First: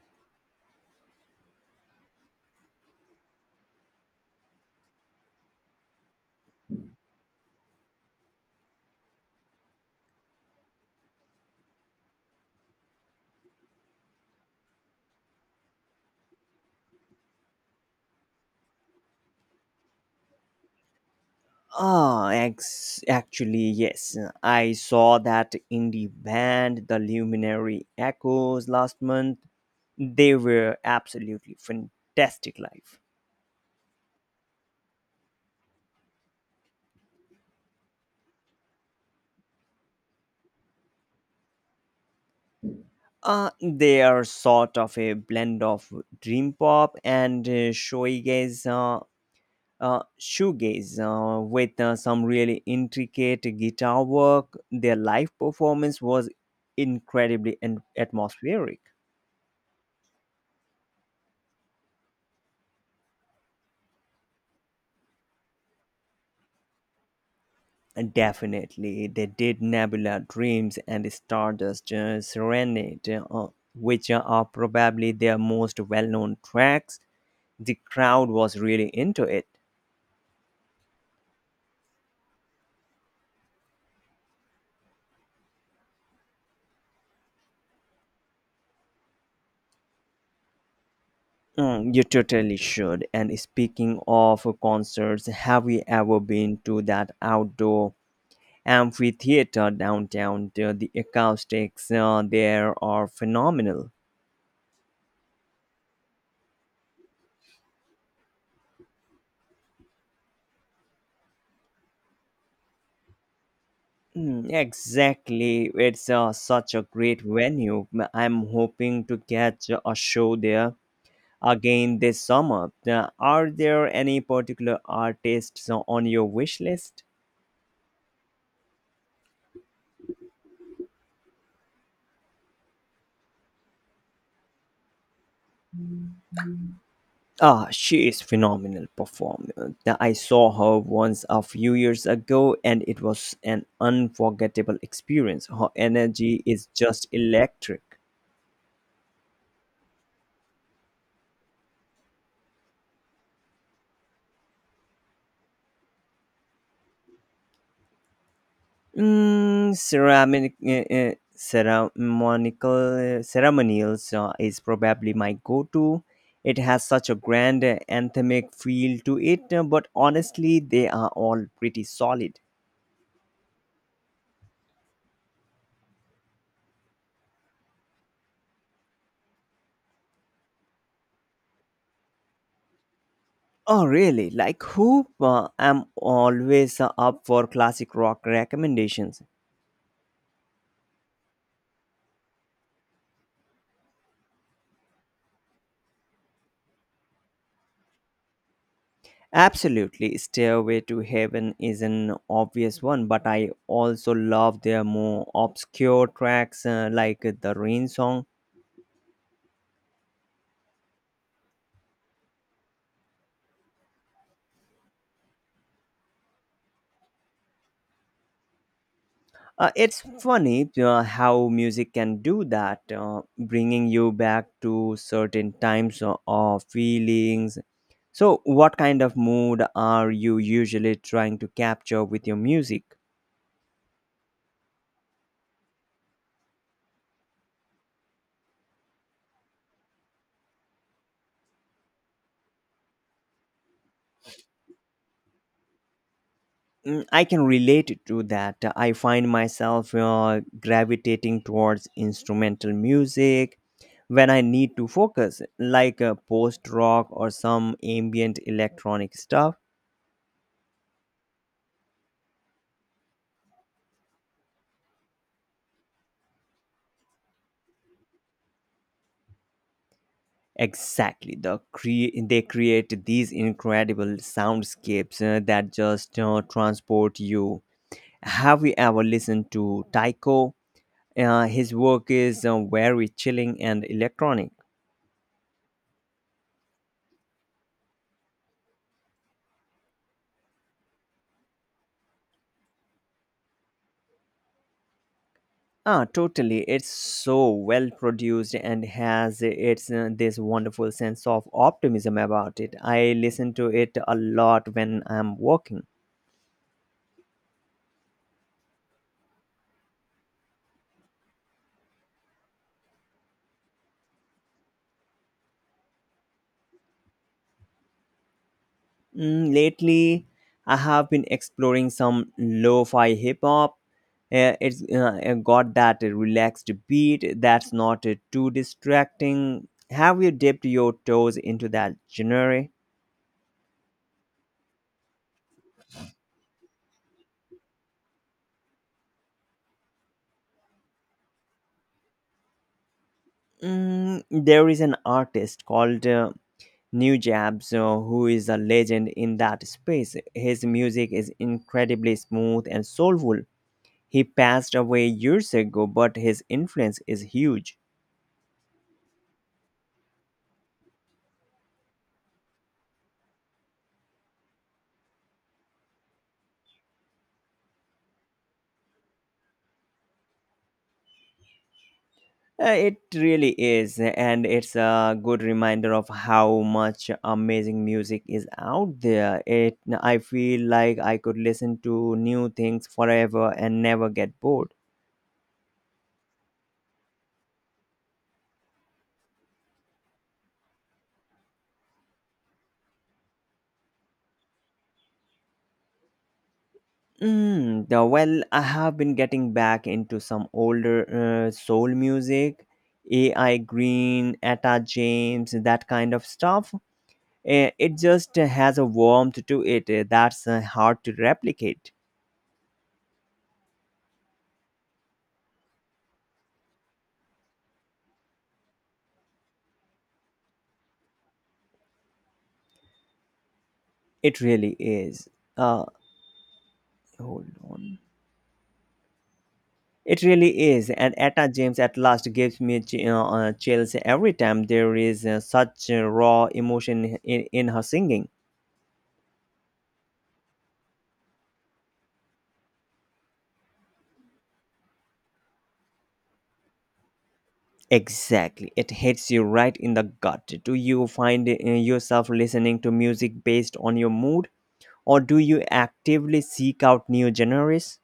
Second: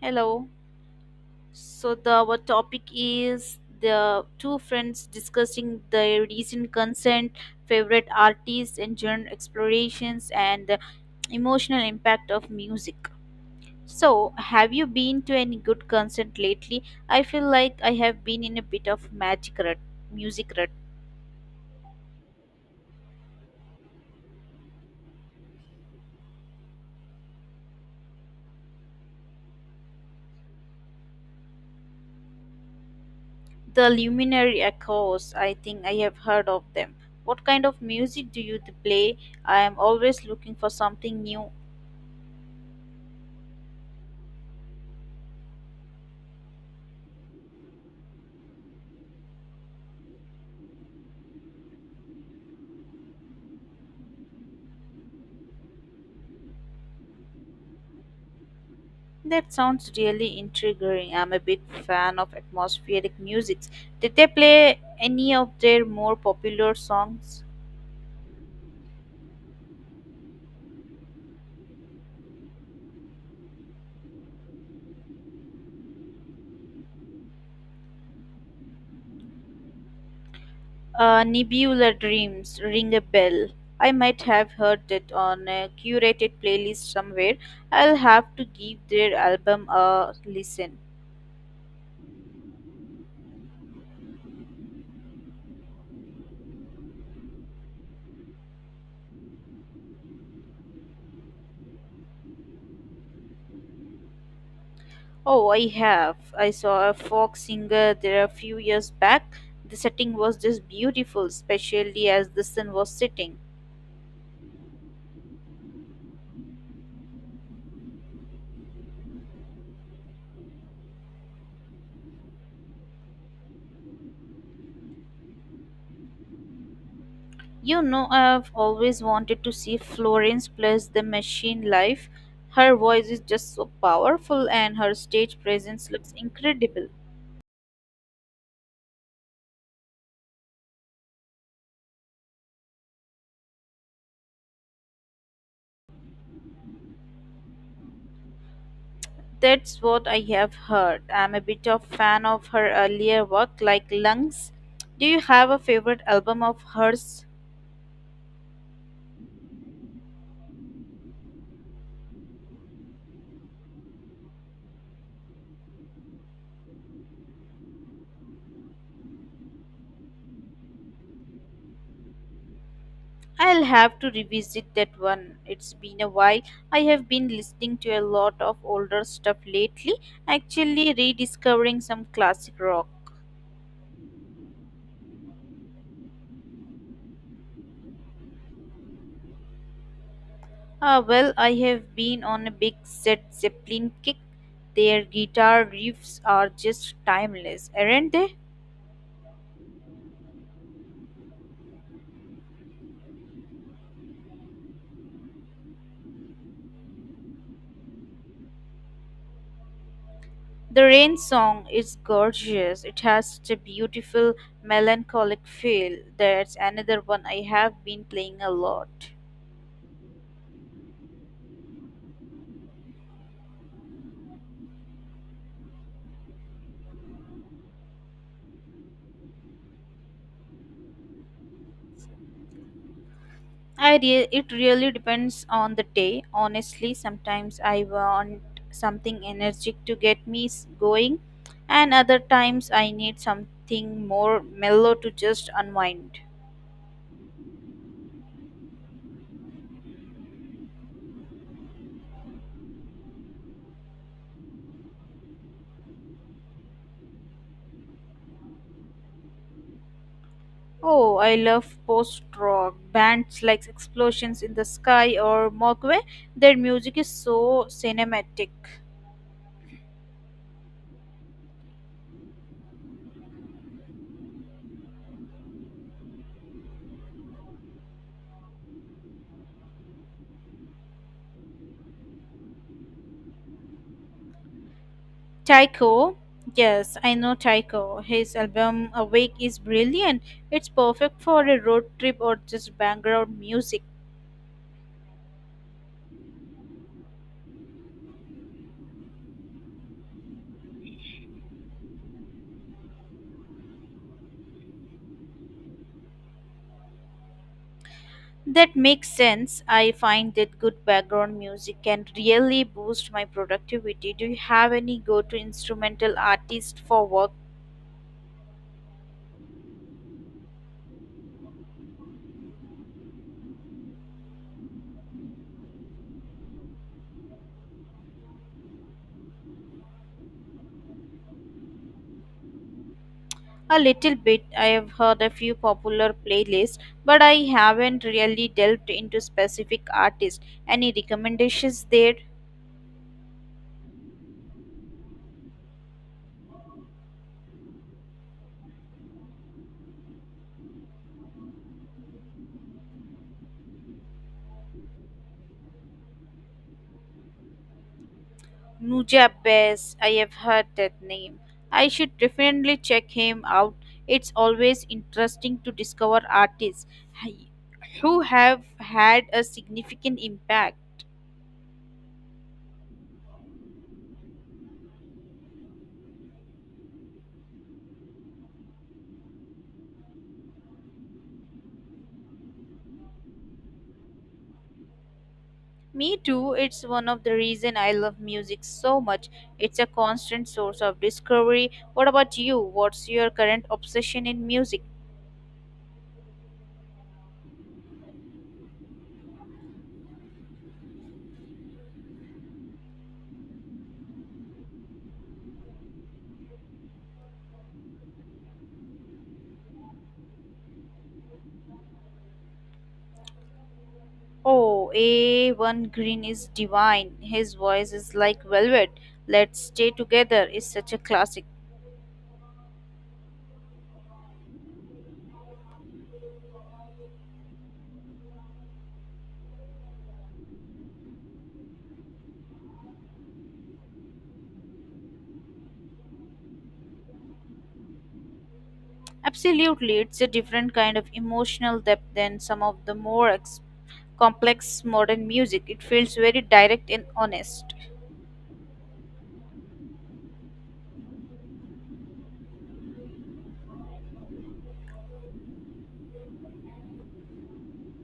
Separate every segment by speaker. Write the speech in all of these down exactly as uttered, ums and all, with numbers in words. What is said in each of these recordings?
Speaker 1: Hello. So the our topic is the two friends discussing their recent consent, favorite artists, and genre explorations, and the emotional impact of music. So, have you been to any good concert lately? I feel like I have been in a bit of magic rut, music rut.
Speaker 2: Ah, ex- actually, yes. I saw that indie band, The Luminary Echoes, last month. They were absolutely fantastic live.
Speaker 1: The Luminary Echoes, I think I have heard of them. What kind of music do you play? I am always looking for something new.
Speaker 2: Uh, they are sort of a blend of dream pop and uh, shoegaze, uh, uh, shoegaze uh, with uh, some really intricate guitar work. Their live performance was incredibly en- atmospheric.
Speaker 1: That sounds really intriguing. I'm a big fan of atmospheric music. Did they play any of their more popular songs?
Speaker 2: And Definitely, they did Nebula Dreams and Stardust uh, Serenade, uh, which are uh, probably their most well known tracks. The crowd was really into it.
Speaker 1: Uh, Nebula Dreams, Ring a Bell. I might have heard it on a curated playlist somewhere. I'll have to give their album a listen.
Speaker 2: Mm, you totally should. And speaking of concerts, have you ever been to that outdoor amphitheater downtown? The the acoustics uh, there are phenomenal.
Speaker 1: Oh, I have. I saw a folk singer there a few years back. The setting was just beautiful, especially as the sun was setting.
Speaker 2: Mm, exactly. It's uh, such a great venue. M- I'm hoping to catch a show there again this summer. Uh, Are there any particular artists on your wish list?
Speaker 1: You know, I've always wanted to see Florence plus the machine live. Her voice is just so powerful and her stage presence looks incredible.
Speaker 2: Ah, she is phenomenal performer. Uh, I saw her once a few years ago and it was an unforgettable experience. Her energy is just electric.
Speaker 1: That's what I have heard. I'm a bit of fan of her earlier work like Lungs. Do you have a favorite album of hers?
Speaker 2: Mm, ceramic, uh, uh, ceremonial, uh, ceremonials uh, is probably my go-to. It has such a grand uh, anthemic feel to it, uh, but honestly, they are all pretty solid.
Speaker 1: I'll have to revisit that one. It's been a while. I have been listening to a lot of older stuff lately, actually rediscovering some classic rock.
Speaker 2: Oh, really? Like who? Uh, I'm always uh, up for classic rock recommendations.
Speaker 1: Ah, well, I have been on a big Set Zeppelin kick. Their guitar riffs are just timeless, aren't they?
Speaker 2: Absolutely, Stairway to Heaven is an obvious one, but I also love their more obscure tracks uh, like the Rain Song.
Speaker 1: The rain song is gorgeous. It has such a beautiful, melancholic feel. That's another one I have been playing a lot.
Speaker 2: Uh, it's funny uh, how music can do that, uh, bringing you back to certain times or, or feelings. So, what kind of mood are you usually trying to capture with your music?
Speaker 1: I re- it really depends on the day. Honestly, sometimes I want something energetic to get me s- going, and other times I need something more mellow to just unwind.
Speaker 2: Mm, I can relate to that. I find myself uh, gravitating towards instrumental music when I need to focus, like uh, post rock or some ambient electronic stuff.
Speaker 1: Oh, I love post rock bands like Explosions in the Sky or Mogwai. Their music is so cinematic.
Speaker 2: Exactly. The cre- They create these incredible soundscapes uh, that just uh, transport you. Have you ever listened to Taiko? Uh, his work is uh, very chilling and electronic.
Speaker 1: Tycho, yes, I know Tycho. His album Awake is brilliant. It's perfect for a road trip or just background music.
Speaker 2: Ah, totally. It's so well produced and has uh, its uh, this wonderful sense of optimism about it. I listen to it a lot when I'm working.
Speaker 1: That makes sense. I find that good background music can really boost my productivity. Do you have any go to instrumental artist for work?
Speaker 2: Mm, lately, I have been exploring some lo-fi hip hop. Uh, it's uh, uh, got that relaxed beat that's not uh, too distracting. Have you dipped your toes into that genre?
Speaker 1: A little bit. I have heard a few popular playlists, but I haven't really delved into specific artists. Any recommendations there?
Speaker 2: Mm, there is an artist called uh, New Jabs uh, who is a legend in that space. His music is incredibly smooth and soulful. He passed away years ago, but his influence is huge.
Speaker 1: Nuja Bass, I have heard that name. I should definitely check him out. It's always interesting to discover artists who have had a significant impact.
Speaker 2: Uh, it really is, and it's a good reminder of how much amazing music is out there. It, I feel like I could listen to new things forever and never get bored.
Speaker 1: Me too, it's one of the reason I love music so much. It's a constant source of discovery. What about you? What's your current obsession in music?
Speaker 2: Mm, the- well, I have been getting back into some older uh, soul music, A I. Green, Etta James, that kind of stuff. Eh, It just has a warmth to it eh, that's uh, hard to replicate.
Speaker 1: Oh, A one Green is divine. His voice is like velvet. Let's Stay Together is such a classic.
Speaker 2: It really is. Uh, Hold on. It really is, and Etta James at last gives me ch- you know, uh, chills every time there is uh, such uh, raw emotion in, in her singing.
Speaker 1: Absolutely, it's a different kind of emotional depth than some of the more ex- complex modern music. It feels very direct and honest.
Speaker 2: Exactly, it hits you right in the gut. Do you find uh, yourself listening to music based on your mood, or do you actively seek out new genres?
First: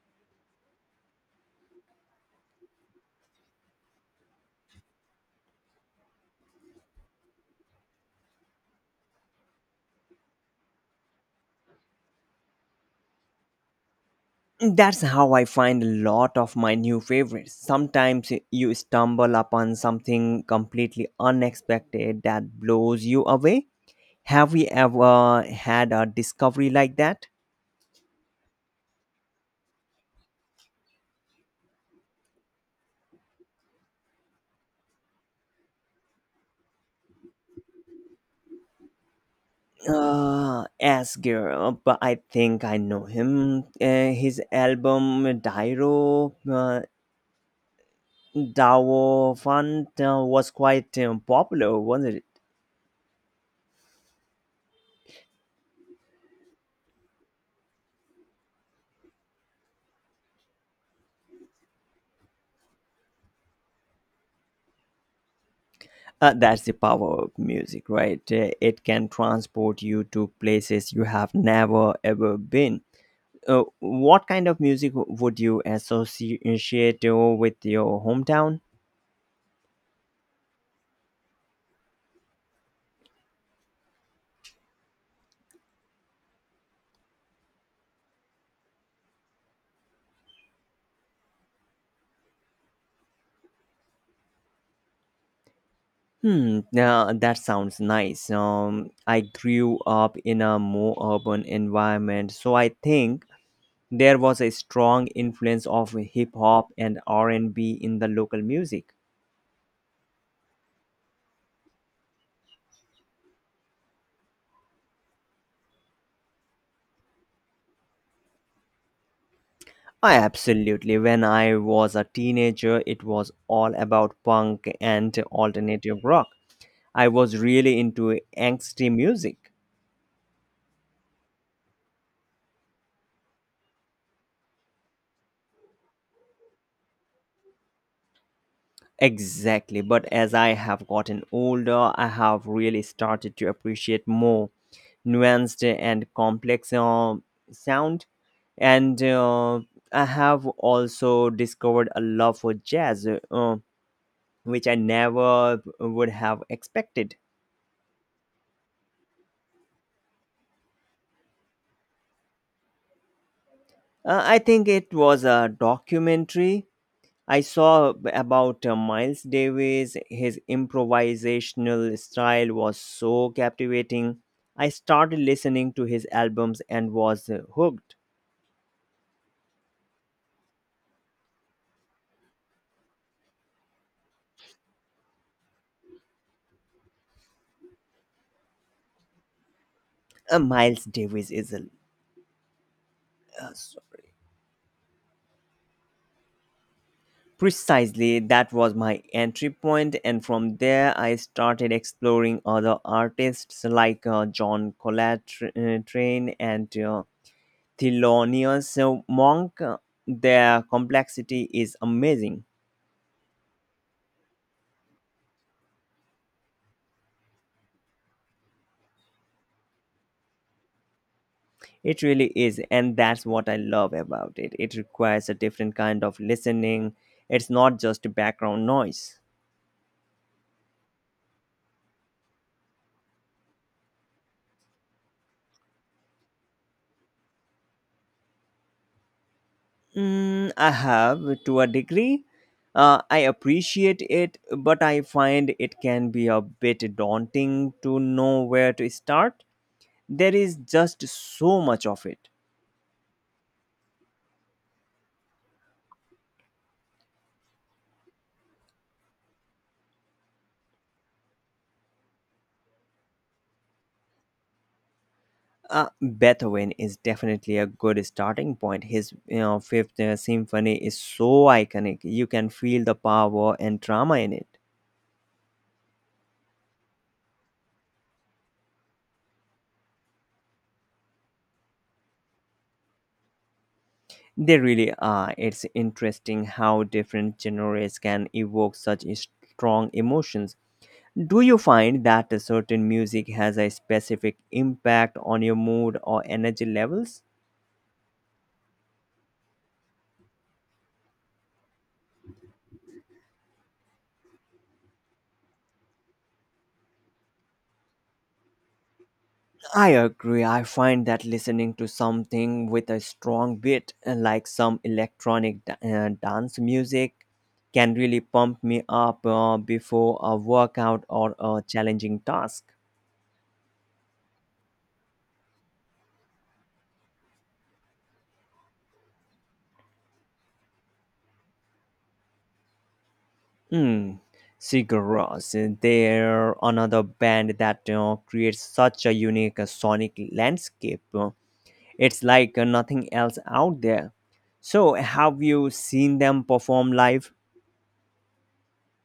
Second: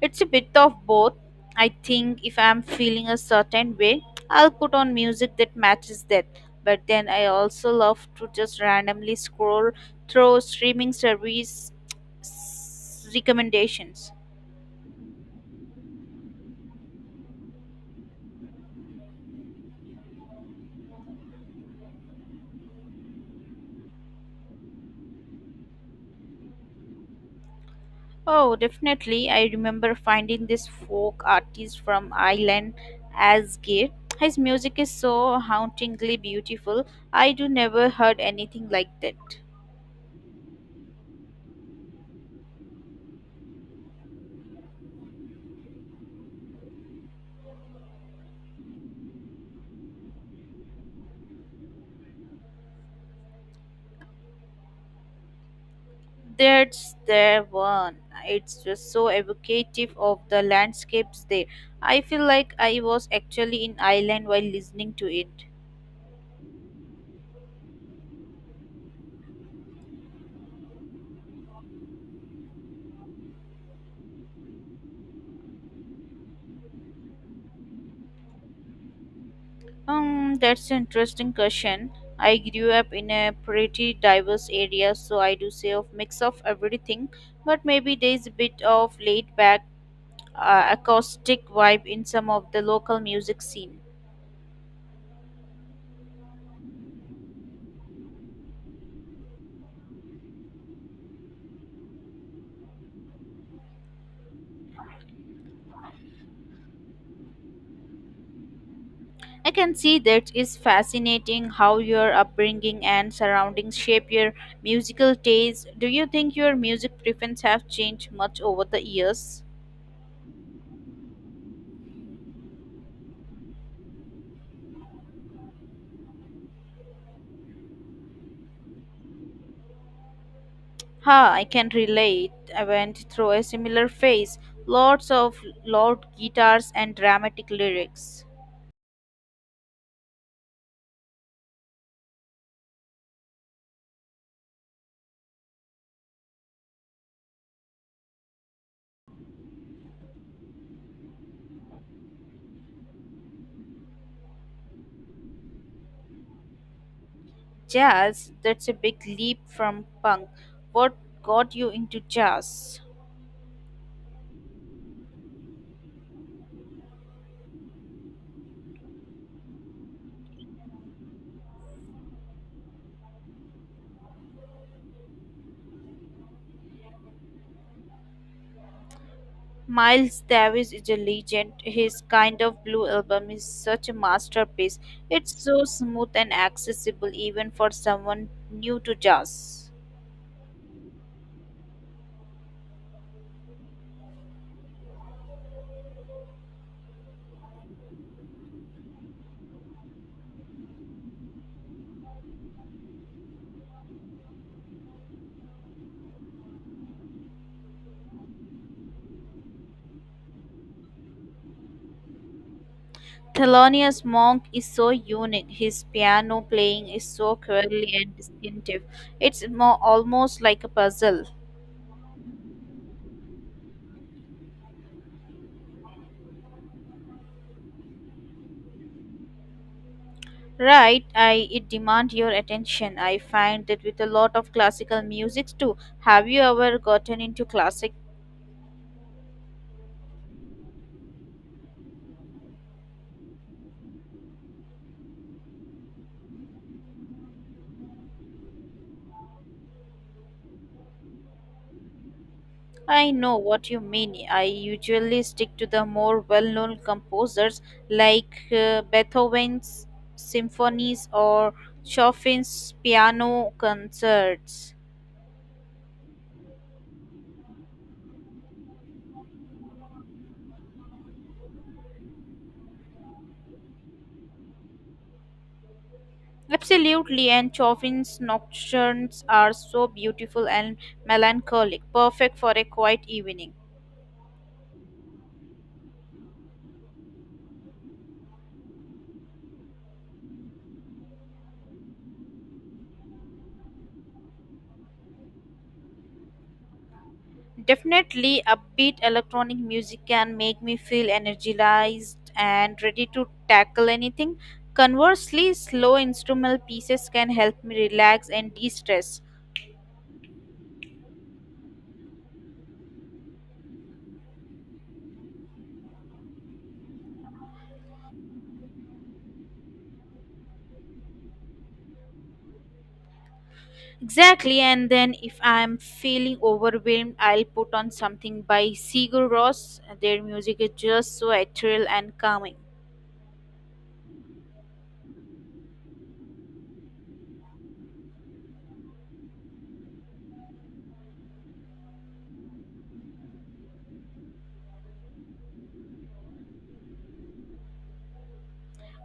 Speaker 1: It's a bit of both. I think if I'm feeling a certain way, I'll put on music that matches that. But then I also love to just randomly scroll through streaming service s- recommendations.
Speaker 2: That's how I find a lot of my new favorites. Sometimes eh, you stumble upon something completely unexpected that blows you away. Have you ever had a discovery like that?
Speaker 1: Oh, definitely. I remember finding this folk artist from Ireland, Asgir. His music is so hauntingly beautiful. I do never heard anything like that.
Speaker 2: Uh, S girl, but I think I know him. Uh, his album eh, Dairo uh, Dawo Fund uh, was quite um, popular, wasn't it?
Speaker 1: That's their one. It's just so evocative of the landscapes there. I feel like I was actually in Ireland while listening to it.
Speaker 2: Uh, that's the power of music, right? Uh, It can transport you to places you have never ever been. Uh, what kind of music w- would you associate uh, with your hometown?
Speaker 1: Um, that's an interesting question. I grew up in a pretty diverse area, so I do say of mix of everything, but maybe there's a bit of laid back uh, acoustic vibe in some of the local music scene.
Speaker 2: Hmm, uh, that sounds nice. Um, I grew up in a more urban environment, so I think there was a strong influence of hip hop and R and B in the local music.
Speaker 1: I can see that is fascinating how your upbringing and surroundings shape your musical taste. Do you think your music preferences have changed much over the years?
Speaker 2: I absolutely. When I was a teenager, it was all about punk and alternative rock. I was really into angsty music.
Speaker 1: Ha, I can relate. I went through a similar phase. Lots of loud guitars and dramatic lyrics.
Speaker 2: Exactly. But as I have gotten older, I have really started to appreciate more nuanced and complex uh, sound. And uh, I have also discovered a love for jazz, uh, which I never would have expected.
Speaker 1: Jazz, that's a big leap from punk. What got you into jazz?
Speaker 2: Uh, I think it was a documentary I saw about uh, Miles Davis. His improvisational style was so captivating. I started listening to his albums and was uh, hooked.
Speaker 1: Miles Davis is a legend. His Kind of Blue album is such a masterpiece. It's so smooth and accessible even for someone new to jazz.
Speaker 2: Uh, Miles Davis is a uh, Sorry. Precisely, that was my entry point, and from there I started exploring other artists like uh, John Coltrane and uh, Thelonious Monk, their complexity is amazing.
Speaker 1: Thelonious Monk is so unique. His piano playing is so curly and distinctive. It's more, almost like a puzzle.
Speaker 2: It really is, and that's what I love about it. It requires a different kind of listening. It's not just background noise.
Speaker 1: Right, I it demand your attention. I find that with a lot of classical music too. Have you ever gotten into classic.
Speaker 2: Mm, I have, to a degree. Uh, I appreciate it, but I find it can be a bit daunting to know where to start. There is just so much of it.
Speaker 1: I know what you mean. I usually stick to the more well known composers like uh, Beethoven's symphonies or Chopin's piano concerts.
Speaker 2: Uh, Beethoven is definitely a good starting point. His you know, Fifth uh, Symphony is so iconic. You can feel the power and drama in it.
Speaker 1: Absolutely, and Chopin's nocturnes are so beautiful and melancholic, perfect for a quiet evening.
Speaker 2: They really are. It's interesting how different genres can evoke such strong emotions. Do you find that a certain music has a specific impact on your mood or energy levels?
Speaker 1: Definitely, upbeat electronic music can make me feel energized and ready to tackle anything. Conversely, slow instrumental pieces can help me relax and de stress.
Speaker 2: I agree. I find that listening to something with a strong beat, uh, like some electronic da- uh, dance music, can really pump me up uh, before a workout or a challenging task.
Speaker 1: Exactly, and then if I'm feeling overwhelmed, I'll put on something by Sigur Rós. Their music is just so ethereal and calming.
Speaker 2: Hmm. Sigaros, they're another band that uh, creates such a unique uh, sonic landscape. Uh, It's like uh, nothing else out there. So, have you seen them perform live?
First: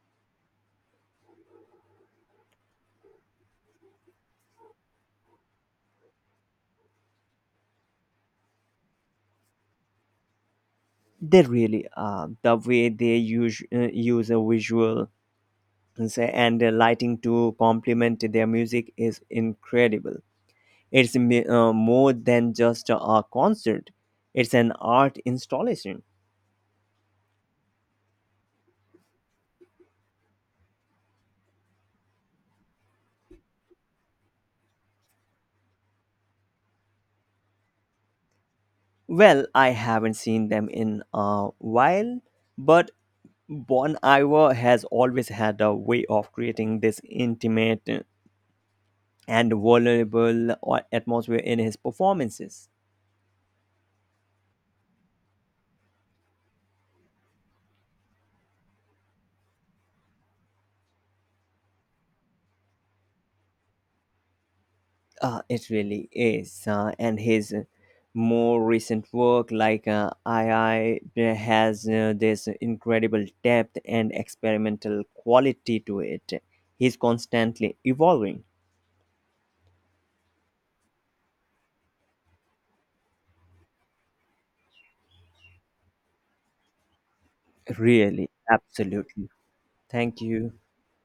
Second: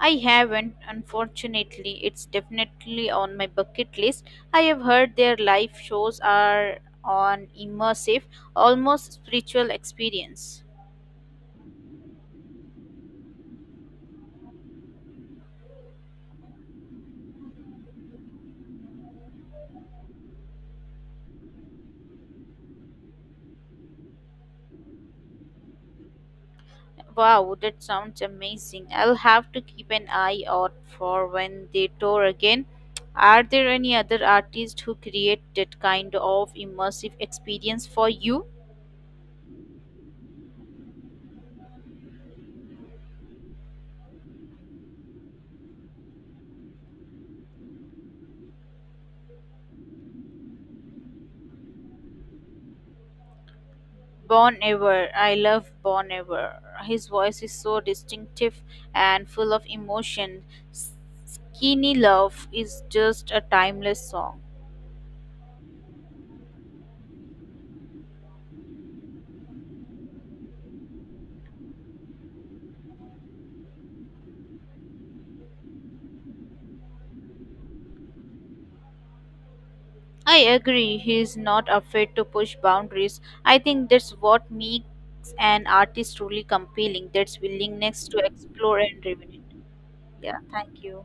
Speaker 1: I haven't, unfortunately. It's definitely on my bucket list. I have heard their live shows are an immersive, almost spiritual experience.
Speaker 2: They really are. The way they use, uh, use a visual and say- and a lighting to complement their music is incredible. It's mi- uh, more than just a concert, it's an art installation.
Speaker 1: Wow, that sounds amazing. I'll have to keep an eye out for when they tour again. Are there any other artists who create that kind of immersive experience for you?
Speaker 2: Well, I haven't seen them in a while, but Bon Iver has always had a way of creating this intimate and vulnerable uh, atmosphere in his performances.
Speaker 1: Bon Iver. I love Bon Iver. His voice is so distinctive and full of emotion. S- Skinny Love is just a timeless song.
Speaker 2: Uh, it really is. Uh, and his more recent work, like uh, two, has uh, this incredible depth and experimental quality to it. He's constantly evolving.
Speaker 1: I agree. He is not afraid to push boundaries. I think that's what makes an artist truly compelling. That's willingness to
Speaker 2: Really,
Speaker 1: explore and
Speaker 2: absolutely.
Speaker 1: revive.
Speaker 2: Thank
Speaker 1: Yeah.
Speaker 2: you.
Speaker 1: Thank you.